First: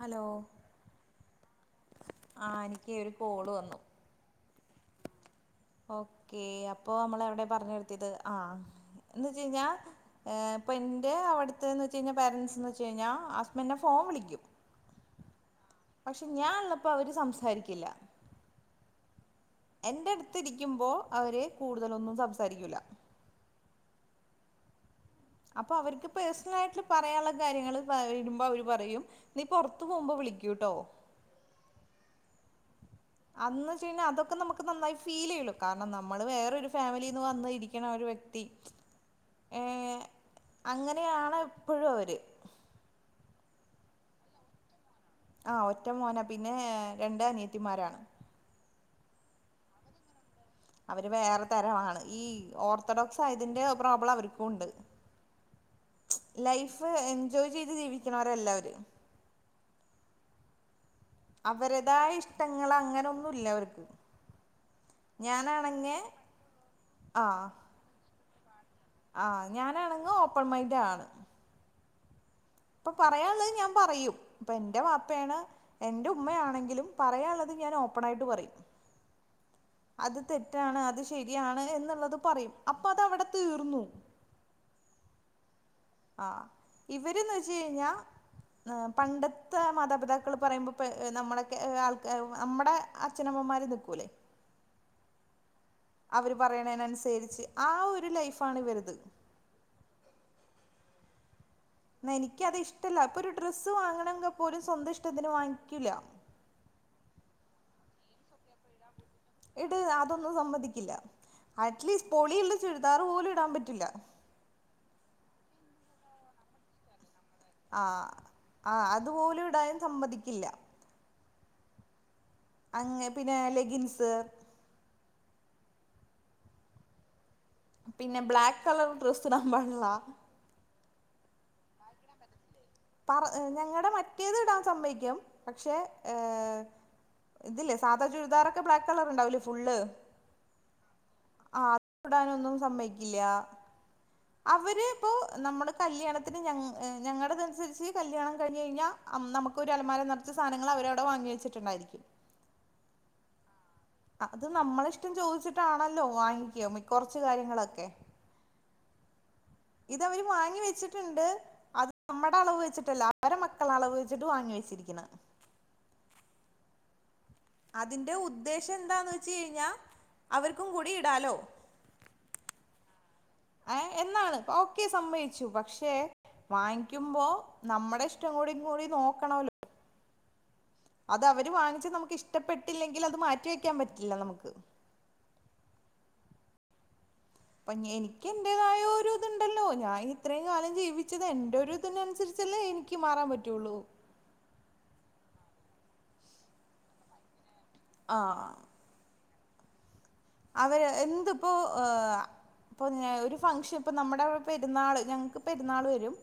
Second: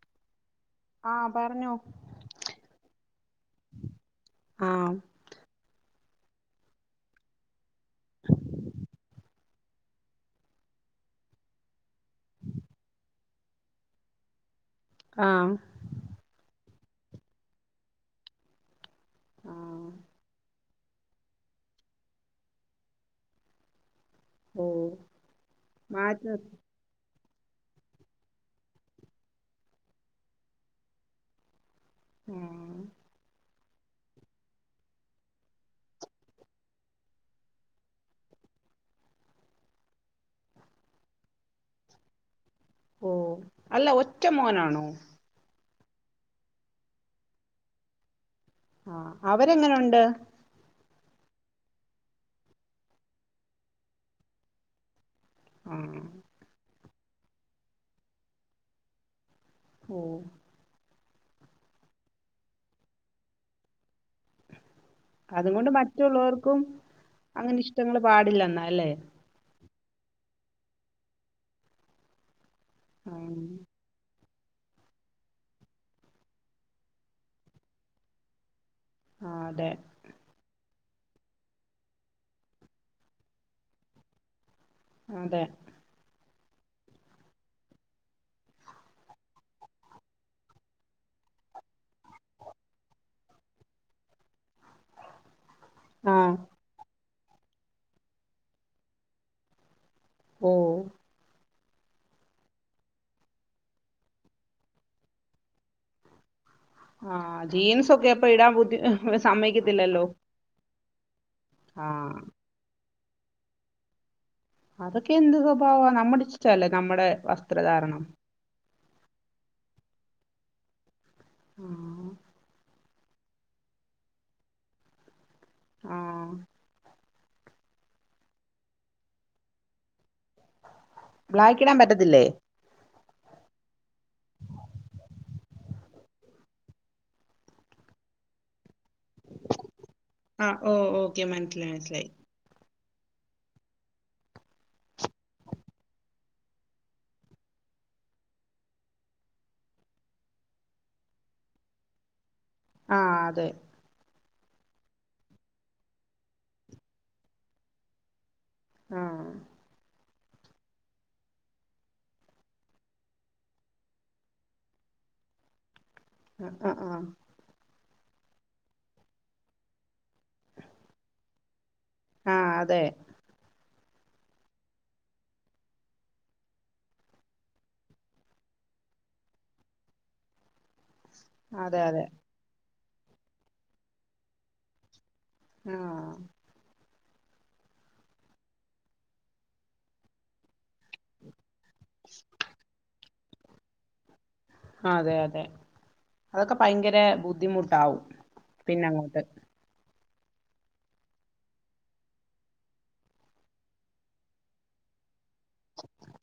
Hello ആഹ് പറഞ്ഞോ ആ എനിക്ക് ഒരു കോള് വന്നു ആഹ് ഓക്കേ അപ്പൊ നമ്മള് എവിടെ പറഞ്ഞ് നിർത്തിയത് ആഹ് എന്ന് വച്ച് കഴിഞ്ഞാ ഏഹ് ഇപ്പോ എൻ്റെ അവ്ടുത്തെ എന്ന് വച്ച് കഴിഞ്ഞാൽ പാരൻറ്സ് എന്ന് വെച്ച് കഴിഞ്ഞാ ഹസ്ബൻഡിനെ ഫോൺ വിളിക്കും ആഹ് പക്ഷെ ഞാൻള്ളപ്പോ അവര് സംസാരിക്കില്ല ആഹ് എന്റെ അടുത്ത് രിക്കുമ്പോ അവര് കൂടുതലൊന്നും സംസാരിക്കൂല്ല ഉം അപ്പൊ അവർക്ക് പേഴ്‌സണലായിട്ട് പറയാനുള്ള കാര്യങ്ങള് പറയുമ്പോ അവര് പറയും നീ പുറത്തു പോകുമ്പോ വിളിക്കൂട്ടോ മ് അന്ന് വെച്ച് കഴിഞ്ഞാൽ അതൊക്കെ നമുക്ക് നന്നായി ഫീൽ ചെയ്യുല്ലോ കാരണം നമ്മള് വേറെൊരു ഫാമിലീന്ന് വന്ന് ഇരിക്കണ ഒരു വ്യക്തി ഏഹ് അങ്ങനെയാണ് എപ്പോഴും അവര് ഓഹ് അല്ല ഒറ്റ മോനാണോ ആഹ് ഒറ്റ മോന പിന്നെ രണ്ട് അനിയത്തിമാരാണ് ആഹ് അവരെങ്ങനൊണ്ട് അവര് വേറെ തരമാണ് ഈ ഓർത്തഡോക്സ് ആയതിൻ്റെ പ്രോബ്ലം അവർക്കും ഉണ്ട് ആഹ് ലൈഫ് എൻജോയ് ചെയ്ത് ജീവിക്കണവരല്ല അവര് ഓ അവരതായ ഇഷ്ടങ്ങള് അങ്ങനൊന്നുല്ല അവർക്ക് അതുകൊണ്ട് ഞാനാണെങ്കെ മറ്റുള്ളവർക്കും ആഹ് അങ്ങനിഷ്ടങ്ങള് പാടില്ലെന്നാ അല്ലേ. ആഹ് ഞാനാണങ്ങ ഓപ്പൺ മൈന്റാണ് അപ്പൊ ആഹ് പറയാൻള്ളത് ഞാൻ പറയും. ഇപ്പൊ എന്റെ വാപ്പേണ് എൻ്റെ ഉമ്മയാണെങ്കിലും, പറയാൻള്ളത് ഞാൻ ഓപ്പണായിട്ട് പറയും. ആഹ് അതെ. അത് തെറ്റാണ് അത് ശരിയാണ് എന്ന്ള്ളത് പറയും അപ്പതഅവടെ തീർന്നു. അതെ ആഹ് ഇവ്ര്ന്ന് വെച്ച് കഴിഞ്ഞാ ഏ പണ്ടത്തെ മാതാപിതാക്കൾ പറയുമ്പൊ പ്പ ഏ ന്നമ്മളെക്കെ ഏ ആൾക്കാര് നമ്മടെ. അച്ഛനമ്മമാര് ന്നിക്കൂലെ അവര് ആഹ് പറയണേനന്സരിച്ച് ആ ഒരു ലൈഫാണ് ഇവരത്. ഓ എന്നെനിക്കത് ഇഷ്ടല്ല ഇപ്പൊരു ഡ്രസ്സ് വാങ്ങണങ്ക പോലും സ്വന്തം ഇഷ്ടത്തിന് വാങ്ങിക്കില്ല. ആഹ് ജീൻസൊക്കെ അപ്പെ ഇടാൻ ബുധി ഹ് ഇട് അതൊന്നും സമ്മതിക്കില്ല അറ്റ്ലീസ്റ്റ് ആഹ് പൊളിയിള്ള ചുരിദാറ് പോലും ഇടാൻ പറ്റുല്ല. അതൊക്കെ എന്ത് സ്വഭാവാ ന്നമ്മടെ ഇഷ്ടല്ലെ ന്നമ്മടെ വസ്- ആഹ് ആ അതുപോലും ഇടാൻ സമ്മതിക്കില്ല. ഉം അങ്ങനെ പിനെ ലെഗിൻസ്. ആഹ് പിന്നെ ബ്ലാക്ക് കളർ ഡ്രെസ്സ്ടാ പാട്ളാ. ബ്ലാക്കിടാൻ പറ്റത്തില്ലേ? പറ ഞങ്ങടെ മറ്റേത്ടാൻ സമ്മതിക്കും പക്ഷെ ഏഹ്. ഇതില്ലേ സാധാ ചുരിദാറൊക്കെ ബ്ലാക്ക് കളറ്ണ്ടാവില്ലെ ഫുള്ള്. ആഹ് ഓ ഓക്കെ മനസ്സിലായി ആഹ് മനസ്സിലായി അത് ടാനൊന്നും സമ്മെയ്ക്കില്ലാ. അവ്ര് ഇപ്പോ നമ്മള് കല്യാണത്തിന് ഞങ്ങ് ഞങ്ങടെതനുസരിച്ച് കല്യാണം കഴിഞ്ഞഴിഞ്ഞാ- ന്നം ന്നമുക്കൊരു അലമാര നറച്ച് സാനങ്ങള് അവരവടെ വാങ്ങി വെച്ചിട്ട്ണ്ടായിരിക്കും. ആഹ് അതെ അത് നമ്മളിഷ്ടം ചോയ്ച്ചിട്ടാണല്ലോ വാങ്ങിക്ക മിക്ക കൊറച്ച് കാര്യങ്ങളൊക്കെ. ആഹ് ഇതവര് വാങ്ങി വെച്ചിട്ട്ണ്ട്. അത് നമ്മടെ അളവ് വെച്ചിട്ടല്ല അവര മക്കള അളവ് വെച്ചിട്ട് വാങ്ങി വെച്ചിരിക്ക്ണ്. അ അ ആഹ് അതിന്റെ ഉദ്ദേശം എന്താന്ന് വെച്ച് കഴിഞ്ഞാ അവര്ക്കും കൂടി ഇടാലോ. ആഹ് അതെ ഏ എന്നാണ് ഓക്കെ സമ്മയ്ച്ചു പക്ഷെ. വാങ്ങിക്കുമ്പോ നമ്മടെ ഇഷ്ടം കൂടി കൂടി ന്നോക്കണല്ലോ? അത് അവര് അതെ വാങ്ങിച്ച് അതെ ന്നമ്ക്ക് ഇഷ്ടപ്പെട്ടില്ലെങ്കിലത് മാറ്റി വെക്കാൻ പറ്റില്ല ന്നമ്ക്ക്. ആഹ് പ്പ്ഞ്ഞെനിക്ക് എന്റേതായൊരു ഇതുണ്ടല്ലോ ഞാൻ ഇത്രയും കാലം ജീവിച്ചത് എന്റൊരു- ഇതിനൻസരിച്ചല്ലേ എനിക്ക് മാറാൻ പറ്റൊള്ളൂ. അതെ അതെ അതൊക്കെ ഭയങ്കരെ ബുദ്ധിമുട്ടാവും. അ ആ പിനങ്ങോട്ട്. അവര് എന്ത്‌പ്പോ ഏ ഇപ്പ്‌ ഞ് ഒരു ഫംഗഷൻ ഇപ്പൊ ന്നമ്മടെ അവടെ പെര്ന്നാള് ഞങ്ങ്ക്ക്- പെരുന്നാൾ വരും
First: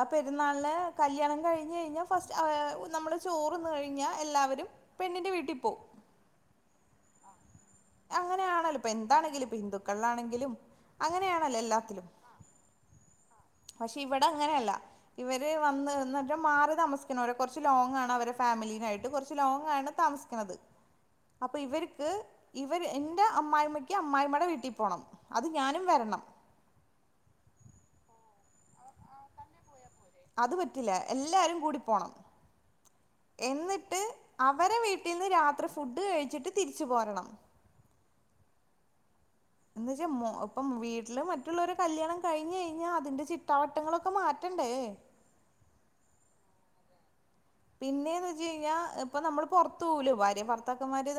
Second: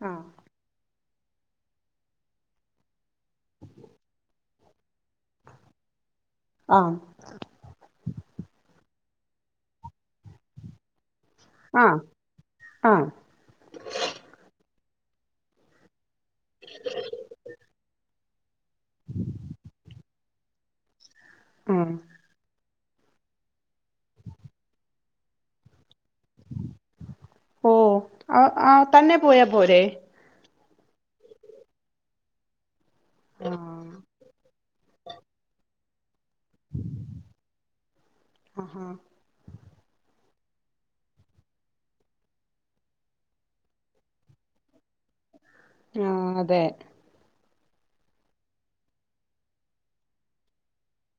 ആ ആഹ് പെരുന്നാളിലെ കല്യാണം കഴിഞ്ഞ് കഴിഞ്ഞാ ഫസ്റ്റ് നമ്മള് ചോറ് തിന്ന് കഴിഞ്ഞാ എല്ലാവരും പെണ്ണിന്റെ വീട്ടി പോവും ആഹ് അങ്ങനെയാണല്ലോ ഇപ്പൊ എന്താണെങ്കിലും ഇപ്പ ഹിന്ദുക്കളിൽ ആണെങ്കിലും അങ്ങനെയാണല്ലോ ആഹ് എല്ലാത്തിലും ആഹ് പക്ഷെ ഇവിടെ അങ്ങനെയല്ല ഇവര് വന്ന് എന്നുവെച്ചാൽ മാറി താമസിക്കുന്നവരാ കുറച്ച് ലോങ് ആണ് അവരെ ഫാമിലീനെയായിട്ട് കുറച്ച് ലോങ്ങാണ് താമസിക്കുന്നത് അപ്പോൾ ആഹ് ഇവര്ക്ക് ഇവര് എൻ്റെ അമ്മായിയമ്മക്ക് അമ്മായിയമ്മയുടെ വീട്ടിൽ പോണം അത് ഞാനും വരണം ഓഹ് ആഹ് ആഹ് തന്നെ പോയാ പോരെ അത് പറ്റില്ല എല്ലാരും കൂടി പോണം ആഹ് എന്നിട്ട് അവരെ വീട്ടീന്ന് രാത്രി ഫുഡ് കഴിച്ചിട്ട് തിരിച്ചു പോരണം അഹാ എന്ന്വെച്ചാ ഇപ്പം വീട്ടില് മറ്റുള്ളവര് കല്യാണം കഴിഞ്ഞ് കഴിഞ്ഞാ അതിന്റെ ചിട്ടാവട്ടങ്ങളൊക്കെ മാറ്റണ്ടേ ആഹ് അതെ പിന്നെയെന്നു വെച്ചു കഴിഞ്ഞാ ഇപ്പ നമ്മൾ പുറത്തു പോവൂലോ ഭാര്യാ ഭർത്താക്കന്മാര്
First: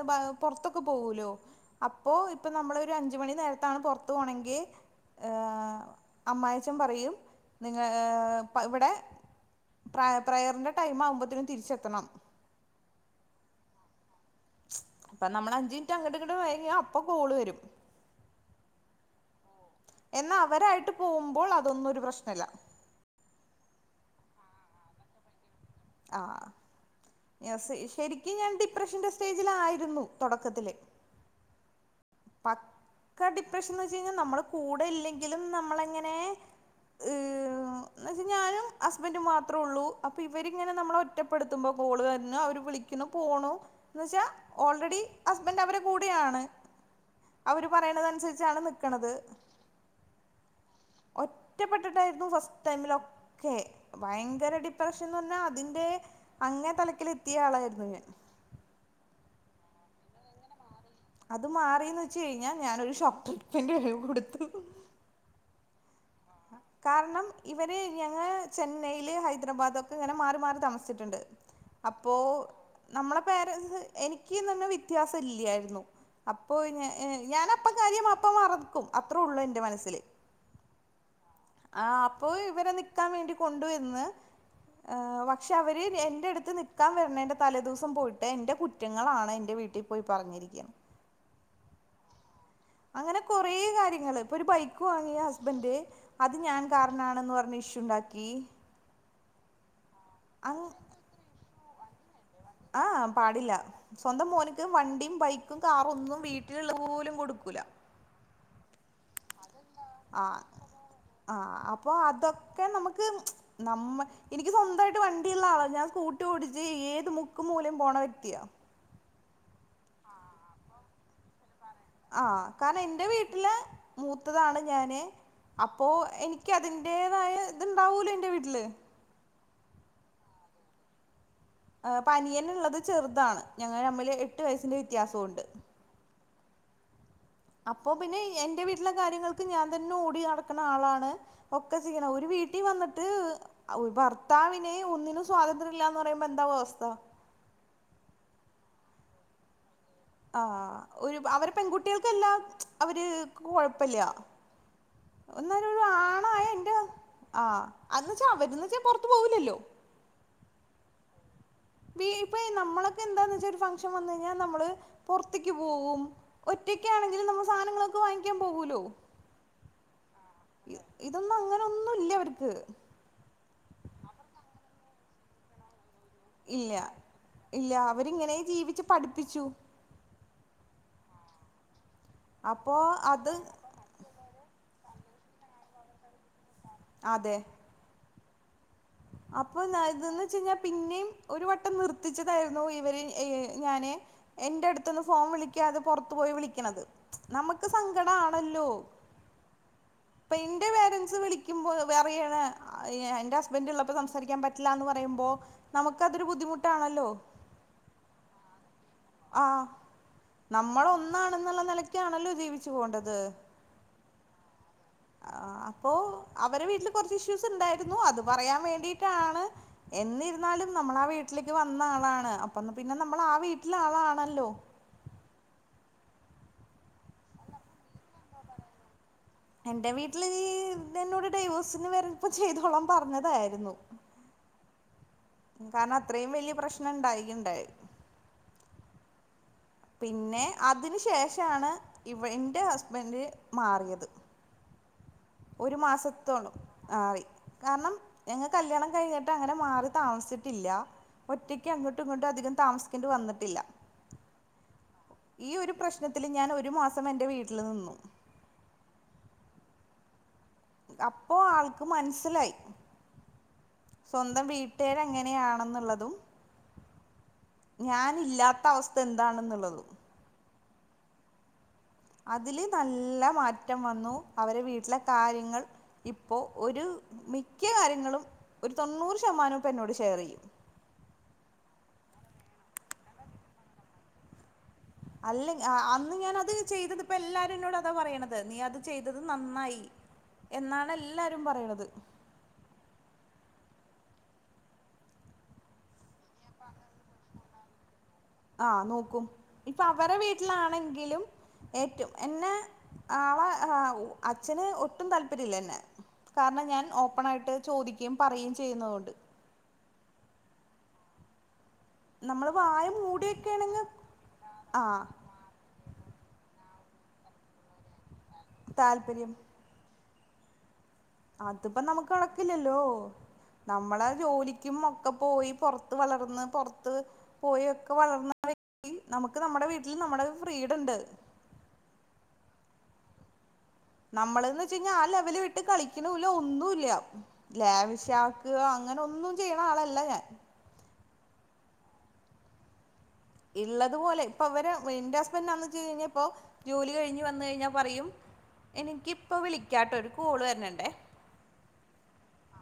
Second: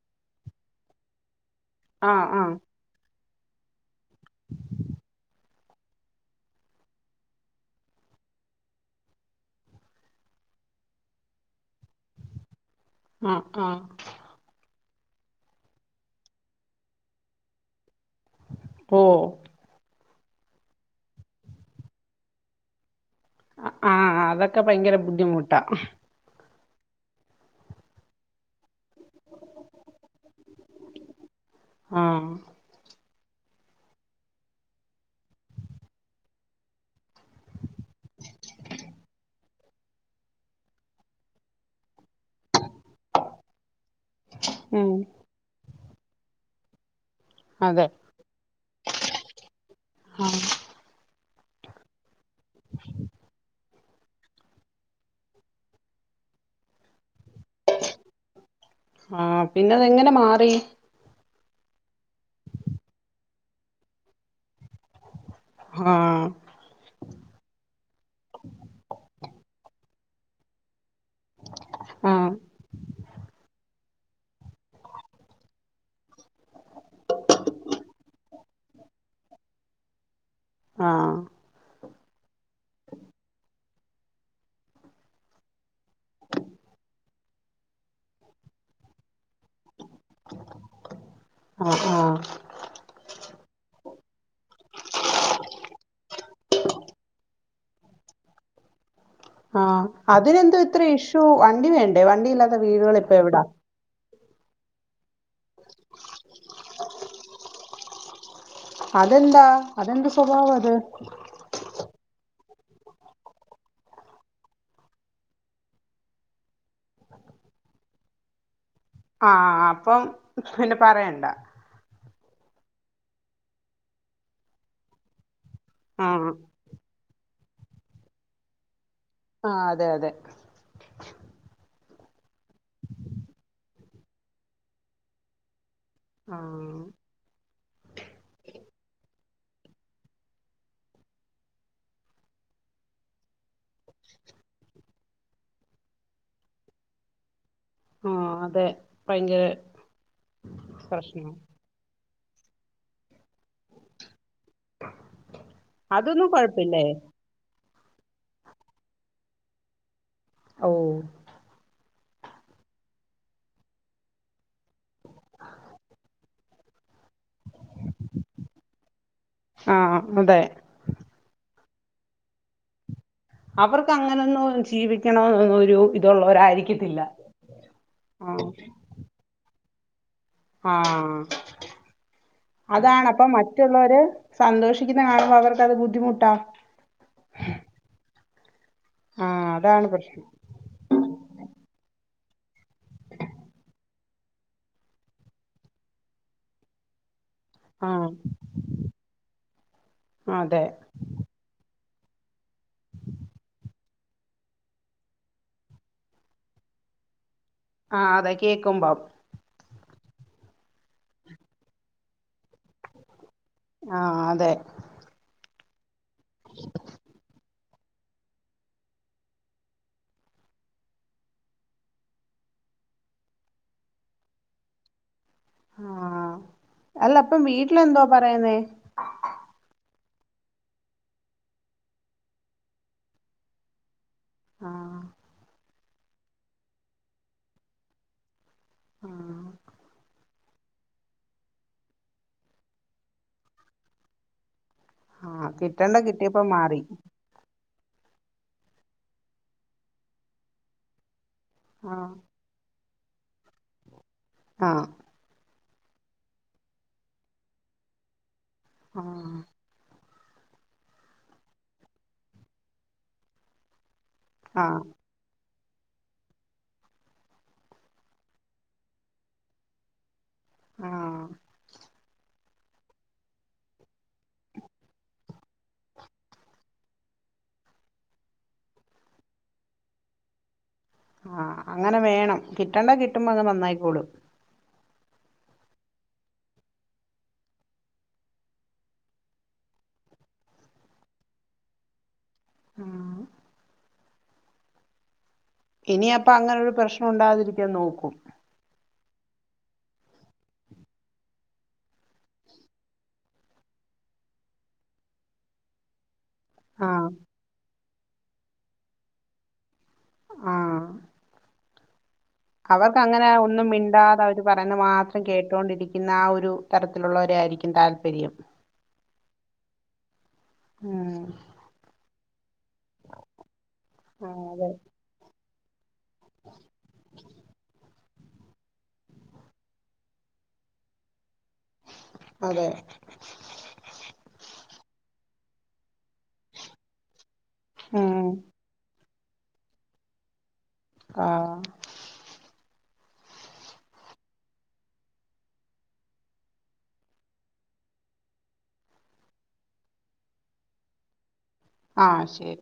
പൊറത്തൊക്കെ പോവൂലോ അപ്പോ ആഹ് ഇപ്പൊ ആഹ് നമ്മളൊരു അഞ്ചു മണി നേരത്താണ് പൊറത്തു പോണെങ്കി അമ്മായിയച്ഛൻ പറയും നിങ്ങള് ഇവിടെ പ്ര പ്രയറിന്റെ ടൈം ആവുമ്പത്തേനും തിരിച്ചെത്തണം ആഹ് ആഹ് ഇപ്പ നമ്മൾ അഞ്ച് മിനിറ്റ് അങ്ങട് ഇങ്ങട് വൈകിയാ അപ്പൊ കോള് വരും ഓഹ് എന്നാ അവരായിട്ട് പോകുമ്പോൾ അതൊന്നും ഒരു പ്രശ്നല്ല ആഹ് അതൊക്കെ ഭയങ്കര ബുദ്ധിമുട്ടാ ആഹ് ശരിക്കും ഞാൻ ഡിപ്രഷന്റെ സ്റ്റേജിലായിരുന്നു തൊടക്കത്തില് ആഹ് പക്കാ ഡിപ്രഷൻ എന്ന് വെച്ചു കഴിഞ്ഞാൽ നമ്മുടെ കൂടെയില്ലെങ്കിലും നമ്മളെങ്ങനെ എന്നു വെച്ചാൽ ഞാനും ഹസ്ബൻഡും മാത്രേ ഉള്ളൂ അപ്പ ഇവരിങ്ങനെ നമ്മളെ ഒറ്റ് റ്റപ്പെടുത്തുമ്പോ കോൾ വരണു അവര് വിളിക്കുന്നു പോണു എന്നുവെച്ച ഉം ഓൾറെഡി ഹസ്ബൻഡ് അവരെ കൂടെയാണ് അവര് അതെ പറയണതനുസരിച്ചാണ് നിക്കണത് ആഹ് ഒറ്റപ്പെട്ടിട്ടായിരുന്നു ഫസ്റ്റ് ടൈമിൽ ഒക്കെ ഭയങ്കര ഡിപ്രഷൻ എന്ന് പറഞ്ഞാൽ അതിന്റെ അങ്ങേ തലക്കലെത്തിയ ആളായിരുന്നു ഞാൻ ആഹ് പിന്നതെങ്ങനെ മാറി അത് മാറീന്ന് വെച്ചു കഴിഞ്ഞാ ഞാനൊരു ഷോക്ക് ട്രീറ്റ്മെൻ്റ് കൊടുത്തു ആഹ് കാരണം ഇവര് ഞങ്ങ ചെന്നൈയില് ഹൈദരാബാദൊക്കെ ഇങ്ങനെ മാറി മാറി താമസിച്ചിട്ടുണ്ട് അപ്പോ ആഹ് നമ്മളെ പേരൻസ് എനിക്ക്ന്ന്‌റഞ്ഞ വ്യത്യാസം ഇല്യാരുന്നു അപ്പോ ഞ ഞാൻ അപ്പം കാര്യം അപ്പം മറക്കും അത്രേ ഉള്ളൂ എൻറെ മനസ്സില് ആഹ് ആഹ് അപ്പൊ ഇവരെ നിക്കാൻ വേണ്ടി കൊണ്ടുചെന്ന് പക്ഷെ അവര് എൻ്റെ അടുത്ത് നിക്കാൻ വരണേന്റെ തലേ ദിവസം പോയിട്ട് എൻ്റെ കുറ്റങ്ങളാണ് എൻ്റെ വീട്ടി പോയി പറഞ്ഞിരിക്ക ആഹ് ആഹ് അങ്ങനെ കൊറേ കാര്യങ്ങള് ഇപ്പൊ ഒരു ബൈക്ക് വാങ്ങിയ ഹസ്ബൻഡ് അത് ഞാൻ കാരണാണെന്ന് പറഞ്ഞ് ഇഷ്യുണ്ടാക്കി ആഹ് അതിനെന്തോ ഇത്ര ഇഷ്യൂ വണ്ടി വേണ്ടേ വണ്ടി ഇല്ലാത്ത വീടുകൾ ആഹ് ഇപ്പ എവിട പാടില്ല സ്വന്തം മോനക്ക് വണ്ടിയും ബൈക്കും കാറൊന്നും വീട്ടിലുള്ള പോലും കൊടുക്കൂല അതെന്താ അതെന്ത് ആഹ് സ്വഭാവ അത് ആഹ് അപ്പൊ അതൊക്കെ നമുക്ക് നമ്മ എനിക്ക് സ്വന്തമായിട്ട് വണ്ടിയുള്ള ആള ഞാൻ സ്കൂട്ടി ഓടിച്ച് ഏത് മു ക്ക് മൂലേം പോണ വ്യക്തിയ ആഹ അപ്പം പിന്നെ പറയണ്ട ആഹ് കാരണം എന്റെ വീട്ടില് മൂത്തതാണ് ഞാന് അപ്പോ ആഹ് എനിക്ക് അതി ന്റെതായ ഇത്ണ്ടാവൂലെ ൻ്റെ വീട്ടില് ആഹ് അതെ അതെ അനിയന്ള്ളത് ചെറ്താണ് ഞങ്ങൾ തമ്മില് എട്ടു വയസ്സിന്റെ വ്യത്യാസൂണ്ട് ആഹ് അപ്പൊ പിന്നെ എന്റെ വീട്ടിലെ കാര്യങ്ങൾക്ക് ഞാൻ തന്നെ ഓടി നടക്കണ ആളാണ് ഒക്കെ ചെയ്യണം ഒരു വീട്ടിൽ വന്നിട്ട് ഒ ഭർത്താവിന് ഒന്നിനും സ്വാതന്ത്ര്യം ഇല്ലാന്ന് പറയുമ്പോ എന്താവും അവസ്ഥ ഉം അതെ ഭയങ്കരെ ആ ഒരു അവരെ പെൺകുട്ടികൾക്കെല്ലാം അവര് കൊഴപ്പില്ല ന്നാലും ഒരു അതൊന്നും ആണായ എന്റെ കൊഴപ്പില്ലേ ആഹ് അന്ന്ച്ചാ അവരന്ന്ച്ചാ പുറത്തു പോവില്ലല്ലോ ഓ വി ഇപ്പ നമ്മളൊക്കെ എന്താന്ന് വെച്ച ഒര് ഫംഗഷൻ വന്ന് കഴിഞ്ഞാൽ നമ്മള് പുറത്തേക്ക് പോവും ഒറ്റക്കാണെങ്കിലിൽ നമ്മൾ സാധനങ്ങളൊക്കെ വാങ്ങിക്കാൻ പോകൂലോ ആഹ് അതെ ഇതൊന്നും അങ്ങനെന്നുംല്ല അവർക്ക് അവർക്ക് അങ്ങനൊന്നും ജീവിക്കണ ഒരു ഇല്ല ഇതള്ളവരായിരിക്കത്തില്ല ഇല്ല അവരിങ്ങനെ ഉം ജീവിച്ച് പഠിപ്പിച്ചു ആഹ് അപ്പോ അതാണ് അപ്പൊ അത് മറ്റുള്ളവര് സന്തോഷിക്കുന്ന കാണുമ്പോ അവർക്കത് ബുദ്ധിമുട്ടാ അതെ ആഹ് അപ്പൊ അതാണ് പ്രശ്നം ഇതന്ന് വച്ച് കഴിഞ്ഞാൽ പിന്നെയും ഒരു വട്ടം നിർത്തിച്ചതായിരുന്നു ഇവര് ഞാന് എന്റെ അടുത്തന്ന് ഫോൺ വിളിക്കാതെ പുറത്തു പോയി വിളിക്കണത് നമുക്ക് ക് ആഹ് സങ്കടാണല്ലോ പ്പോ അതെ ഇൻ്റെ പേരൻസ് വിളി കുമ്പോ പറയാണ് എന്റെ ഹസ്ബൻഡ് ഉള്ള പ്പൊ സംസാരിക്കാൻ പറ്റില്ല എന്ന് പറയുമ്പോ നമുക്കതൊരു ബുദ്ധിമുട്ടാണല്ലോ ആഹ് അതെ കേക്കുമ്പോ ആഹ് നമ്മള ഒന്നാണെന്നുള്ള നിലക്കാണല്ലോ ജീവിച്ചു പോണ്ടത് ആഹ് അതെ ആ അപ്പോ അവരെ വീട്ടില് കുറച്ച് ഇഷ്യൂസ് ഇണ്ടായിരുന്നു അത് പറയാൻ വേണ്ടിയിട്ടാണ് എന്നിരുന്നാലും നമ്മള് ആ വീട്ടിലേക്ക് വന്ന ആളാണ് അപ്പന്ന പിന്നെ നമ്മൾ ആ വീട്ടിലെ ആളാണല്ലോ അല്ല പ്പം വീട്ടില് എന്തോ പറയുന്നേ? എന്റെ വീട്ടില് എന്നോട് ഡൈവോഴ്സിന് വരുമ്പോ ചെയ്തോളൻ പറഞ്ഞതായിരുന്നു. ആഹ് കാരണം അത്രയും വലിയ പ്രശ്നം ഇണ്ടായിണ്ടായി ഉം പിന്നെ അതിന് ശേഷാണ് ഇവ എന്റെ ഹസ്ബൻഡ് മാറിയത്. ആഹ് ഒരു കിട്ടണ്ട കിട്ടിയപ്പോ മാസത്തോളം മാറി ആയി. കാരണം ഞങ്ങ കല്യാണം കഴിഞ്ഞിട്ട് അങ്ങനെ മാറി താമസിച്ചിട്ടില്ല്യാ ഒറ്റക്ക് ൻക്ക് അങ്ങട്ടും ആഹ് ഇങ്ങട്ടും അധികം താമസിക്കേണ്ടി വന്നിട്ടില്ലാ ആഹ് ഈ ഒരു പ്രശ്നത്തില് ഞാൻ ഒരു മാസം എൻ്റെ വീട്ടില് നിന്നു. ഉം അപ്പോ ആൾക്ക് മൻസ്സിലായി സ്വന്തം ആഹ് വീട്ടാരേ എങ്ങനെയാണെന്നുള്ളതും ഞാൻ ഇല്ലാത്ത അവസ്ഥ എന്താണെന്നുള്ളതും. ആഹ് അതില് നല്ല മാറ്റം വന്നു അവരെ വീട്ടിലെ കാര്യങ്ങൾ ഇപ്പോ ഒരു മിക്ക കാര്യങ്ങളും ഒരു തൊണ്ണൂറ് ശതമാനം ഇപ്പൊ എന്നോട് ഷെയറ് ചെയ്യും. ആഹ് അങ്ങനെ വേണം കിട്ടണ്ടെ കിട്ടുമ്പോ അങ്ങ് നന്നായിക്കോളും. അല്ല ആ അന്ന് ഞാനത് ചെയ്തത് ഇപ്പോ എല്ലാരും എന്നോട് അതാ പറയണത് നീ അത് ചെയ്തത് നന്നായി. എന്നാണ് എല്ലാരും പറയണത്. ഉം ഇനി അപ്പ അങ്ങനെ ഒരു പ്രശ്നം ഉണ്ടാകാതിരിക്കാൻ നോക്കും. ആഹ് നോക്കും ഇപ്പൊ അവരെ വീട്ടിലാണെങ്കിലും ഏറ്റും എന്നെ ആളെ ആഹ് അച്ഛന് ഒട്ടും താല്പര്യല്ലാ എന്നെ കാരണം ഞാൻ ആഹ് ഓപ്പൺ ആയിട്ട് ചോദിക്കേം പറയേം ചെയ്യുന്നതുകൊണ്ട്. ആഹ് നമ്മള് വായ അവർക്ക് അങ്ങനെ ഒന്നും മൂടിയൊക്കെയാണെങ്കിൽ മിണ്ടാതെ അവര് പറയുന്ന ആഹ് മാത്രം കേട്ടോണ്ടിരി ക്കുന്ന ആ ഒരു തരത്തിലുള്ളവരെ ആയിരിക്കും താല്പര്യം. താല്പര്യം ഉം അതിപ്പം നമ്മക്ക് നടക്കില്ലല്ലോ നമ്മളെ ആഹ് അതെ ജോലിക്കും മക് പോയി പൊറത്ത് വളർന്ന് പൊറത്ത് പോയി ഒക്കെ വളർന്ന വ്യക്തി [unintelligible] നമക്ക് നമ്മടെ വീട്ടിൽ നമ്മടെ ഫ്രീഡണ്ട് അതെ നമ്മള്ന്ന് വെച്ച് കഴിഞ്ഞാ ആ ലെവല് വിട് ട്ട് കളിക്കണൂല്യ ഒന്നുല്ല ഉം ലാവിഷാക്കാ അങ്ങനെ ഒന്നും ചെയ്യണ ആളല്ല ഞാൻ. ആഹ് ഇള്ളത് പോലെ ഇപ്പൊ ഇവരെ എന്റെ ഹസ്ബൻ്റ് [unintelligible] ജോലി കഴിഞ്ഞ് വന്ന് കഴിഞ്ഞാ പറയും എനിക്കിപ്പോ വിളിക്കാട്ടോ ഒരു കോള് വെര്ന്നുണ്ടെ ആഹ് ശരി